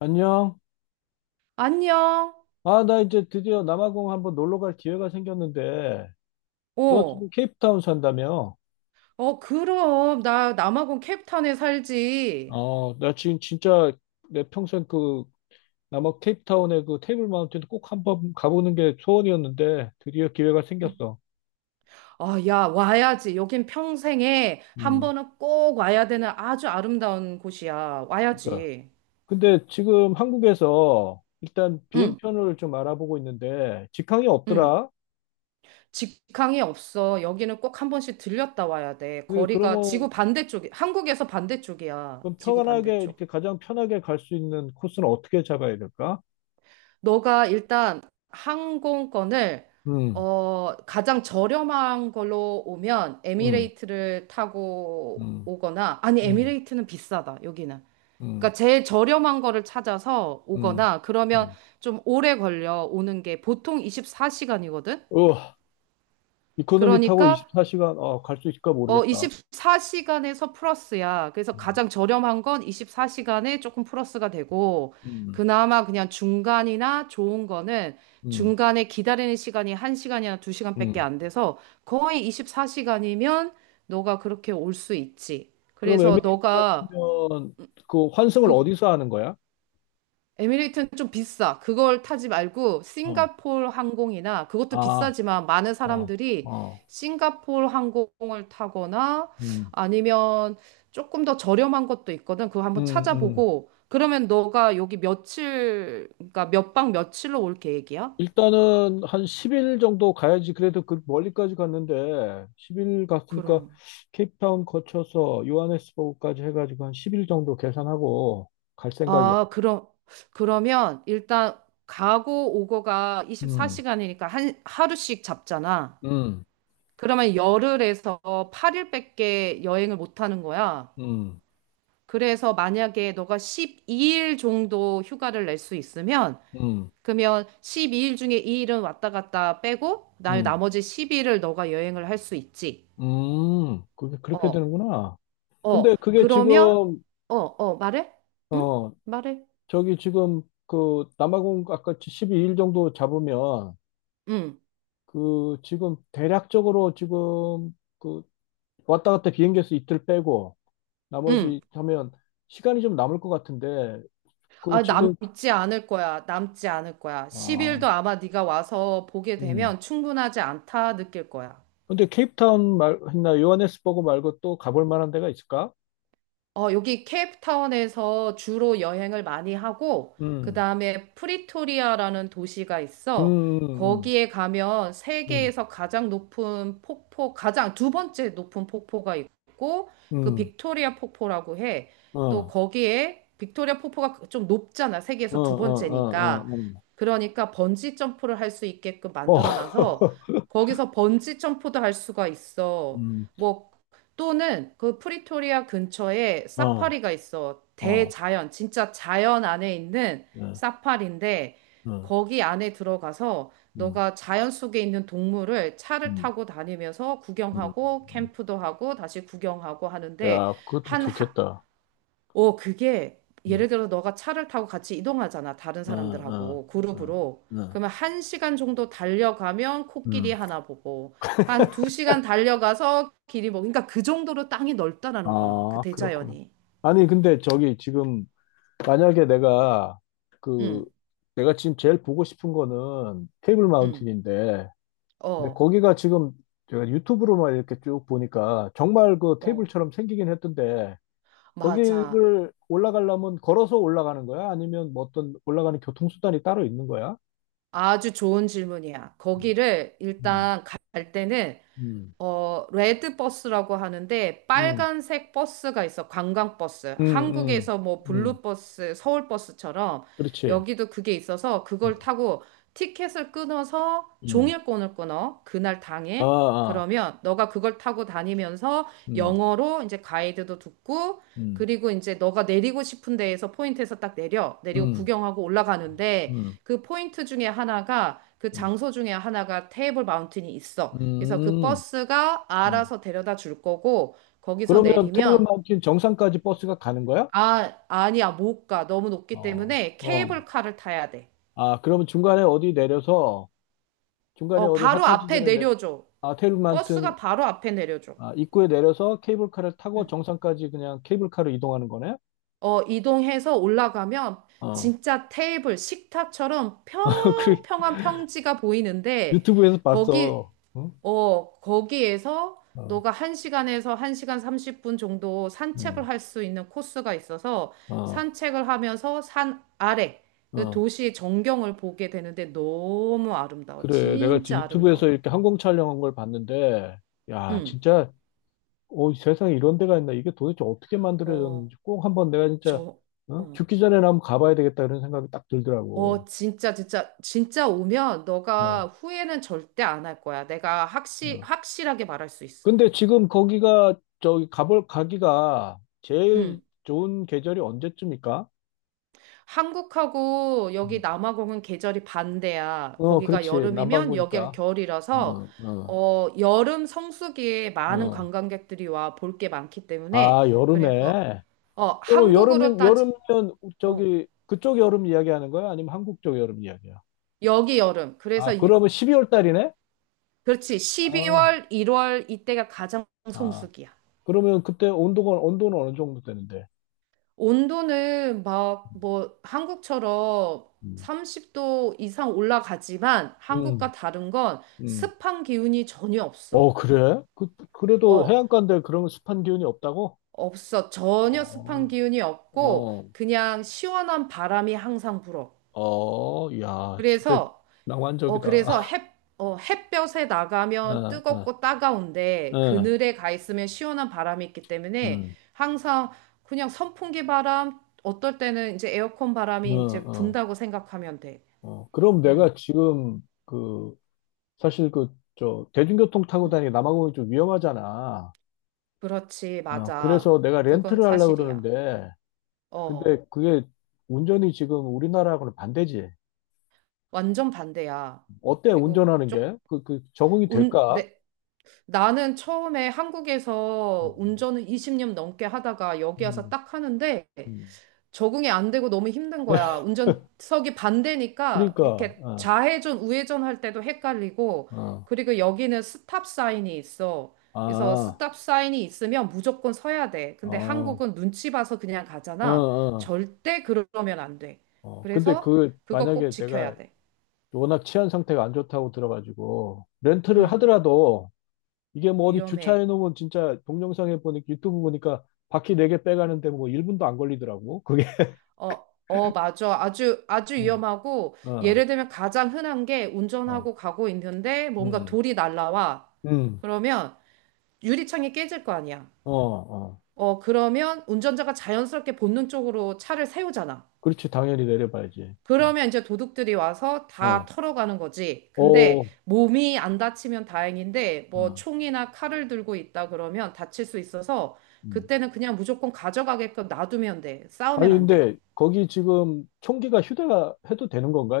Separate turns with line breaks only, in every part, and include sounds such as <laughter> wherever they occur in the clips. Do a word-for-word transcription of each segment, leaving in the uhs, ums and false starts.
안녕.
안녕.
아, 나 이제 드디어 남아공 한번 놀러 갈 기회가 생겼는데, 너 지금
어.
케이프타운 산다며?
어, 그럼. 나 남아공 캡탄에 살지.
어, 나 지금 진짜 내 평생 그 남아 케이프타운의 그 테이블 마운틴 꼭 한번 가보는 게 소원이었는데, 드디어 기회가
응.
생겼어.
아, 야, 와야지. 여긴 평생에 한
음,
번은 꼭 와야 되는 아주 아름다운 곳이야.
그러니까.
와야지.
근데 지금 한국에서 일단
응,
비행편을 좀 알아보고 있는데, 직항이
응.
없더라?
직항이 없어. 여기는 꼭 한 번씩 들렸다 와야 돼.
그,
거리가 지구
그러면
반대쪽이, 한국에서 반대쪽이야.
좀
지구
편하게,
반대쪽.
이렇게 가장 편하게 갈 수 있는 코스는 어떻게 잡아야 될까?
너가 일단 항공권을
음,
어, 가장 저렴한 걸로 오면
음,
에미레이트를 타고
음,
오거나 아니
음.
에미레이트는 비싸다 여기는.
음,
그러니까 제일 저렴한 거를 찾아서
음,
오거나 그러면
음.
좀 오래 걸려 오는 게 보통 이십사 시간이거든.
어, 이코노미 타고
그러니까
이십사 시간, 어, 갈 수 있을까
어,
모르겠다.
이십사 시간에서 플러스야. 그래서
음,
가장 저렴한 건 이십사 시간에 조금 플러스가 되고,
음,
그나마 그냥 중간이나 좋은 거는
음,
중간에 기다리는 시간이 한 시간이나 두 시간밖에
음.
안 돼서 거의 이십사 시간이면 너가 그렇게 올 수 있지.
그럼
그래서
에미레이트
너가
같으면 그 환승을
그
어디서 하는 거야?
에미레이트는 좀 비싸. 그걸 타지 말고
어,
싱가포르 항공이나 그것도
아,
비싸지만 많은
어,
사람들이
어,
싱가포르 항공을 타거나
음,
아니면 조금 더 저렴한 것도 있거든. 그거
음,
한번
음.
찾아보고 그러면 너가 여기 며칠 그러니까 몇 박 며칠로 올 계획이야?
일단은 한 십 일 정도 가야지. 그래도 그 멀리까지 갔는데, 십 일 갔으니까
그럼.
케이프타운 거쳐서 요하네스버그까지 해가지고 한 십 일 정도 계산하고 갈 생각이야.
아, 그럼 그러면 일단 가고 오고가
음,
이십사 시간이니까 한 하루씩 잡잖아.
음,
그러면 열흘에서 팔 일밖에 여행을 못 하는 거야.
음,
그래서 만약에 너가 십이 일 정도 휴가를 낼 수 있으면,
음,
그러면 십이 일 중에 이 일은 왔다 갔다 빼고, 나
음.
나머지 십 일을 너가 여행을 할 수 있지.
음, 그게 그렇게
어,
되는구나.
어,
근데 그게
그러면,
지금,
어, 어, 말해? 응?
어,
말해?
저기 지금 그 남아공 아까 십이 일 정도 잡으면
응,
그 지금 대략적으로 지금 그 왔다 갔다 비행기에서 이틀 빼고
응.
나머지 하면 시간이 좀 남을 것 같은데 그
아,
지금,
남지 않을 거야. 남지 않을 거야. 십 일도
아,
아마 네가 와서 보게
음.
되면 충분하지 않다 느낄 거야.
근데 케이프타운 말, 했나 요하네스버그 말고 또 가볼 만한 데가 있을까?
어, 여기 케이프타운에서 주로 여행을 많이 하고, 그
음,
다음에 프리토리아라는 도시가 있어.
음, 음,
거기에 가면
음,
세계에서 가장 높은 폭포, 가장 두 번째 높은 폭포가 있고, 그
음,
빅토리아 폭포라고 해.
음. 어,
또
어,
거기에 빅토리아 폭포가 좀 높잖아.
어,
세계에서 두
어,
번째니까.
어. 어.
그러니까 번지 점프를 할 수 있게끔
어,
만들어 놔서
<laughs>
거기서 번지 점프도 할 수가 있어.
음,
뭐 또는 그 프리토리아 근처에
어,
사파리가 있어.
어,
대자연, 진짜 자연 안에 있는
예,
사파리인데
음,
거기 안에 들어가서
음,
너가 자연 속에 있는 동물을 차를
음,
타고 다니면서
음.
구경하고 캠프도 하고 다시 구경하고 하는데
야, 그것도
한,
좋겠다.
어, 그게
음,
예를 들어 너가 차를 타고 같이 이동하잖아. 다른
어,
사람들하고
어, 어,
그룹으로.
어,
그러면 한 시간 정도 달려가면 코끼리
음.
하나 보고 한 두 시간 달려가서 길이 뭐 그러니까 그 정도로 땅이 넓다라는 거야. 그
아, 그렇구나.
대자연이.
아니, 근데 저기 지금 만약에 내가 그
응,
내가 지금 제일 보고 싶은 거는 테이블
응.
마운틴인데, 근데
어,
거기가 지금 제가 유튜브로만 이렇게 쭉 보니까 정말 그
어.
테이블처럼 생기긴 했던데
맞아.
거기를 올라가려면 걸어서 올라가는 거야? 아니면 뭐 어떤 올라가는 교통수단이 따로 있는 거야?
아주 좋은 질문이야. 거기를
음,
일단 갈 때는
음,
어, 레드 버스라고 하는데
음,
빨간색 버스가 있어. 관광 버스.
음, 음,
한국에서 뭐
음,
블루 버스, 서울 버스처럼
그렇지.
여기도 그게 있어서 그걸
음,
타고 티켓을 끊어서
음,
종일권을 끊어. 그날
아,
당일.
아,
그러면 너가 그걸 타고 다니면서
음,
영어로 이제 가이드도 듣고
음,
그리고 이제 너가 내리고 싶은 데에서 포인트에서 딱 내려. 내리고
음,
구경하고 올라가는데
음,
그 포인트 중에 하나가 그
음,
장소 중에 하나가 테이블 마운틴이 있어. 그래서 그
음.
버스가
음.
알아서 데려다 줄 거고, 거기서
그러면 테이블
내리면,
마운틴 정상까지 버스가 가는 거야?
아, 아니야, 못 가. 너무 높기
어,
때문에
어.
케이블카를 타야 돼.
아, 그러면 중간에 어디 내려서, 중간에
어,
어디
바로
하차
앞에
지점에 내,
내려줘.
아, 테이블
버스가
마운틴
바로 앞에 내려줘.
아, 입구에 내려서 케이블카를 타고 정상까지 그냥 케이블카로 이동하는 거네?
어, 이동해서 올라가면
어.
진짜 테이블, 식탁처럼
<laughs> 그
평평한 평지가 보이는데,
유튜브에서
거기
봤어. 응?
어, 거기에서
어,
너가 한 시간에서 한 시간 삼십 분 정도 산책을
음,
할 수 있는 코스가 있어서
어,
산책을 하면서 산 아래 그
어.
도시의 전경을 보게 되는데 너무 아름다워.
그래. 내가 지금
진짜
유튜브에서
아름다워.
이렇게 항공 촬영한 걸 봤는데, 야,
응.
진짜, 어, 세상에 이런 데가 있나? 이게 도대체 어떻게
어,
만들어졌는지 꼭 한번 내가 진짜,
저,
어?
어.
죽기 전에 나 한번 가봐야 되겠다 이런 생각이 딱 들더라고.
어, 진짜, 진짜, 진짜 오면 너가
어,
후회는 절대 안 할 거야. 내가 확실,
어.
확실하게 말할 수 있어.
근데 지금 거기가, 저기, 가볼, 가기가 제일
응.
좋은 계절이 언제쯤일까?
한국하고 여기
음.
남아공은 계절이 반대야.
어,
거기가
그렇지.
여름이면 여기가
남반구니까. 어,
겨울이라서
어,
어, 여름 성수기에 많은
어.
관광객들이 와 볼 게 많기 때문에
아,
그래서
여름에.
어,
그러면
한국으로
여름이,
따지
여름이면
어,
저기, 그쪽 여름 이야기하는 거야? 아니면 한국 쪽 여름 이야기야?
여기 여름. 그래서
아,
이-
그러면 십이 월 달이네?
그렇지.
아,
십이월, 일월 이때가 가장
아.
성수기야.
그러면 그때 온도가, 온도는 어느 정도 되는데?
온도는 막 뭐 한국처럼
음,
삼십 도 이상 올라가지만
음.
한국과 다른 건
음.
습한 기운이 전혀
어,
없어.
그래? 그, 그래도
어,
해안가인데 그런 습한 기운이 없다고?
없어. 전혀 습한
어,
기운이 없고
어,
그냥 시원한 바람이 항상 불어.
어, 야, 진짜
그래서 어
낭만적이다.
그래서
<laughs>
햇 어, 햇볕에 나가면
어, 어,
뜨겁고 따가운데
어,
그늘에 가 있으면 시원한 바람이 있기 때문에
음,
항상 그냥 선풍기 바람 어떨 때는 이제 에어컨
어,
바람이 이제
어.
분다고 생각하면 돼.
어, 그럼
음.
내가 지금 그 사실 그 저 대중교통 타고
음.
다니기 남아공이 좀 위험하잖아.
그렇지.
아,
맞아.
그래서 내가
그건
렌트를 하려고
사실이야.
그러는데
어.
근데 그게 운전이 지금 우리나라하고는 반대지.
완전 반대야.
어때
그리고
운전하는 게?
쪽
그, 그 적응이
운,
될까?
내, 나는 처음에 한국에서
음,
운전을 이십 년 넘게 하다가 여기 와서
음,
딱 하는데
음.
적응이 안 되고 너무 힘든
네,
거야. 운전석이 반대니까
그러니까
이렇게
어,
좌회전, 우회전 할 때도 헷갈리고
어,
그리고 여기는 스탑 사인이 있어. 그래서
아,
스탑 사인이 있으면 무조건 서야 돼. 근데
어,
한국은 눈치 봐서 그냥
어,
가잖아.
어,
절대 그러면 안 돼.
어. 근데
그래서
그
그거 꼭
만약에
지켜야
내가
돼.
워낙 치안 상태가 안 좋다고 들어가지고 렌트를
음,
하더라도 이게 뭐 어디 주차해
위험해.
놓으면 진짜 동영상에 보니까 유튜브 보니까 바퀴 네 개 빼가는데 뭐 일 분도 안 걸리더라고. 그게.
어, 어, 맞아. 아주, 아주
어,
위험하고, 예를
어,
들면 가장 흔한 게
어,
운전하고 가고 있는데 뭔가
음,
돌이 날라와.
음,
그러면 유리창이 깨질 거 아니야.
어, 어.
어, 그러면 운전자가 자연스럽게 본능적으로 차를 세우잖아.
그렇지. 당연히 내려봐야지. 음,
그러면 이제 도둑들이 와서 다
어,
털어가는 거지. 근데
오,
몸이 안 다치면 다행인데, 뭐
어,
총이나 칼을 들고 있다 그러면 다칠 수 있어서
음.
그때는 그냥 무조건 가져가게끔 놔두면 돼.
아니,
싸우면 안 돼.
근데 거기 지금 총기가 휴대가 해도 되는 건가?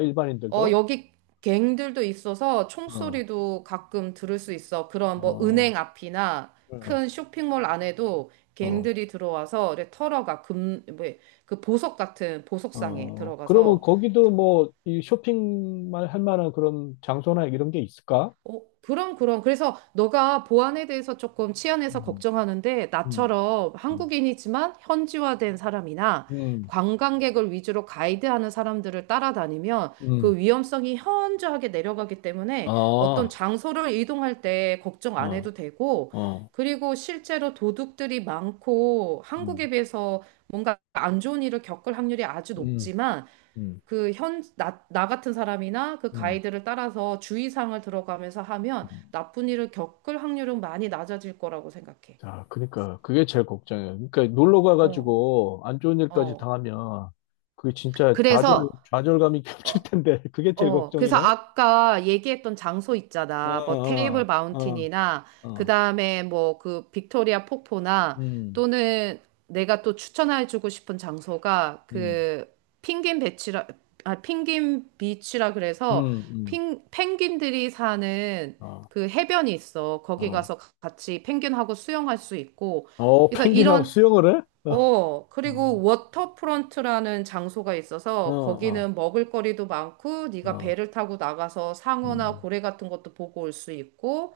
어,
일반인들도?
여기 갱들도 있어서
어,
총소리도 가끔 들을 수 있어. 그런 뭐
어,
은행 앞이나
어,
큰 쇼핑몰 안에도
어.
갱들이 들어와서 이렇게 털어가 금, 뭐, 그 보석 같은 보석상에
어, 그러면
들어가서
거기도 뭐 이 쇼핑만 할 만한 그런 장소나 이런 게 있을까?
어, 그럼, 그럼. 그래서 너가 보안에 대해서 조금 치안에서
음,
걱정하는데,
음,
나처럼
음.
한국인이지만 현지화된 사람이나
음.
관광객을 위주로 가이드하는 사람들을 따라다니면
음,
그 위험성이 현저하게 내려가기
아,
때문에 어떤
어,
장소를 이동할 때 걱정 안 해도 되고,
어,
그리고 실제로 도둑들이 많고
음,
한국에 비해서 뭔가 안 좋은 일을 겪을 확률이 아주
음,
높지만
음,
그 현, 나, 나 같은 사람이나 그
음.
가이드를 따라서 주의사항을 들어가면서 하면
음.
나쁜 일을 겪을 확률은 많이 낮아질 거라고 생각해.
자, 그러니까 그게 제일 걱정이에요. 그러니까 놀러
어,
가가지고 안 좋은 일까지
어.
당하면 그게 진짜 좌절,
그래서,
좌절감이 <laughs> 겹칠
어,
텐데 그게 제일
어, 그래서
걱정이네.
아까 얘기했던 장소
어,
있잖아. 뭐 테이블
어, 어,
마운틴이나
어,
그다음에 뭐 그 빅토리아 폭포나
음,
또는 내가 또 추천해주고 싶은 장소가
음,
그 펭귄 배치라 아 펭귄 비치라 그래서
음, 음,
펭 펭귄들이 사는
어,
그 해변이 있어. 거기
어,
가서 같이 펭귄하고 수영할 수 있고.
어,
그래서
펭귄하고
이런
수영을 해? 어,
어,
어,
그리고 워터프론트라는 장소가 있어서
어,
거기는 먹을거리도 많고
어,
네가
어,
배를 타고 나가서 상어나
음,
고래 같은 것도 보고 올 수 있고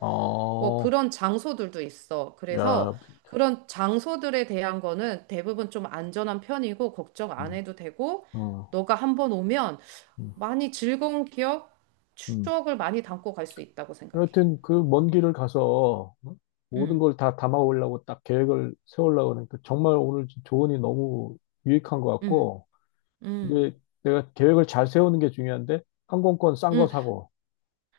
뭐
어,
그런 장소들도 있어.
야,
그래서 그런 장소들에 대한 거는 대부분 좀 안전한 편이고 걱정 안
음,
해도 되고
어,
너가 한번 오면
음.
많이 즐거운 기억,
음.
추억을 많이 담고 갈 수 있다고 생각해.
여하튼 그 먼 길을 가서 어? 모든
음,
걸 다 담아오려고 딱 계획을 세우려고 하니까 정말 오늘 조언이 너무 유익한 것
음,
같고
음,
이제 내가 계획을 잘 세우는 게 중요한데 항공권 싼 거
음.
사고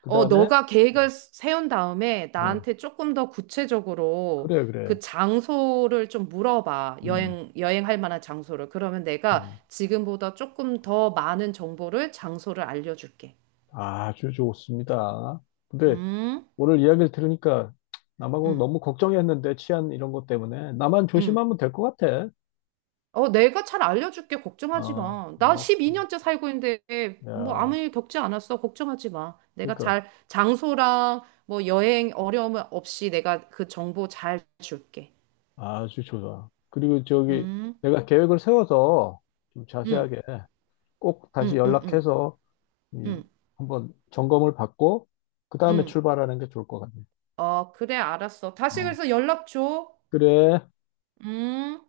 그
어,
다음에
너가 계획을 세운 다음에
어,
나한테 조금 더 구체적으로
그래
그
그래
장소를 좀 물어봐.
음,
여행, 여행할 만한 장소를. 그러면 내가
음.
지금보다 조금 더 많은 정보를, 장소를 알려줄게.
아주 좋습니다. 근데
음,
오늘 이야기를 들으니까 남아공
음,
너무 걱정했는데 치안 이런 것 때문에 나만
음.
조심하면 될 것 같아.
어, 내가 잘 알려줄게. 걱정하지
어,
마. 나
오케이.
십이 년째 살고 있는데 뭐 아무
야,
일 겪지 않았어. 걱정하지 마. 내가
그러니까.
잘 장소랑 뭐 여행 어려움 없이 내가 그 정보 잘 줄게.
아주 좋아. 그리고 저기
음,
내가 계획을 세워서 좀
음,
자세하게 꼭 다시
음, 음, 음.
연락해서 이
음.
한번 점검을 받고 그 다음에
응.
출발하는 게 좋을 것 같네.
어, 그래, 알았어. 다시
어.
그래서 연락 줘.
그래.
음.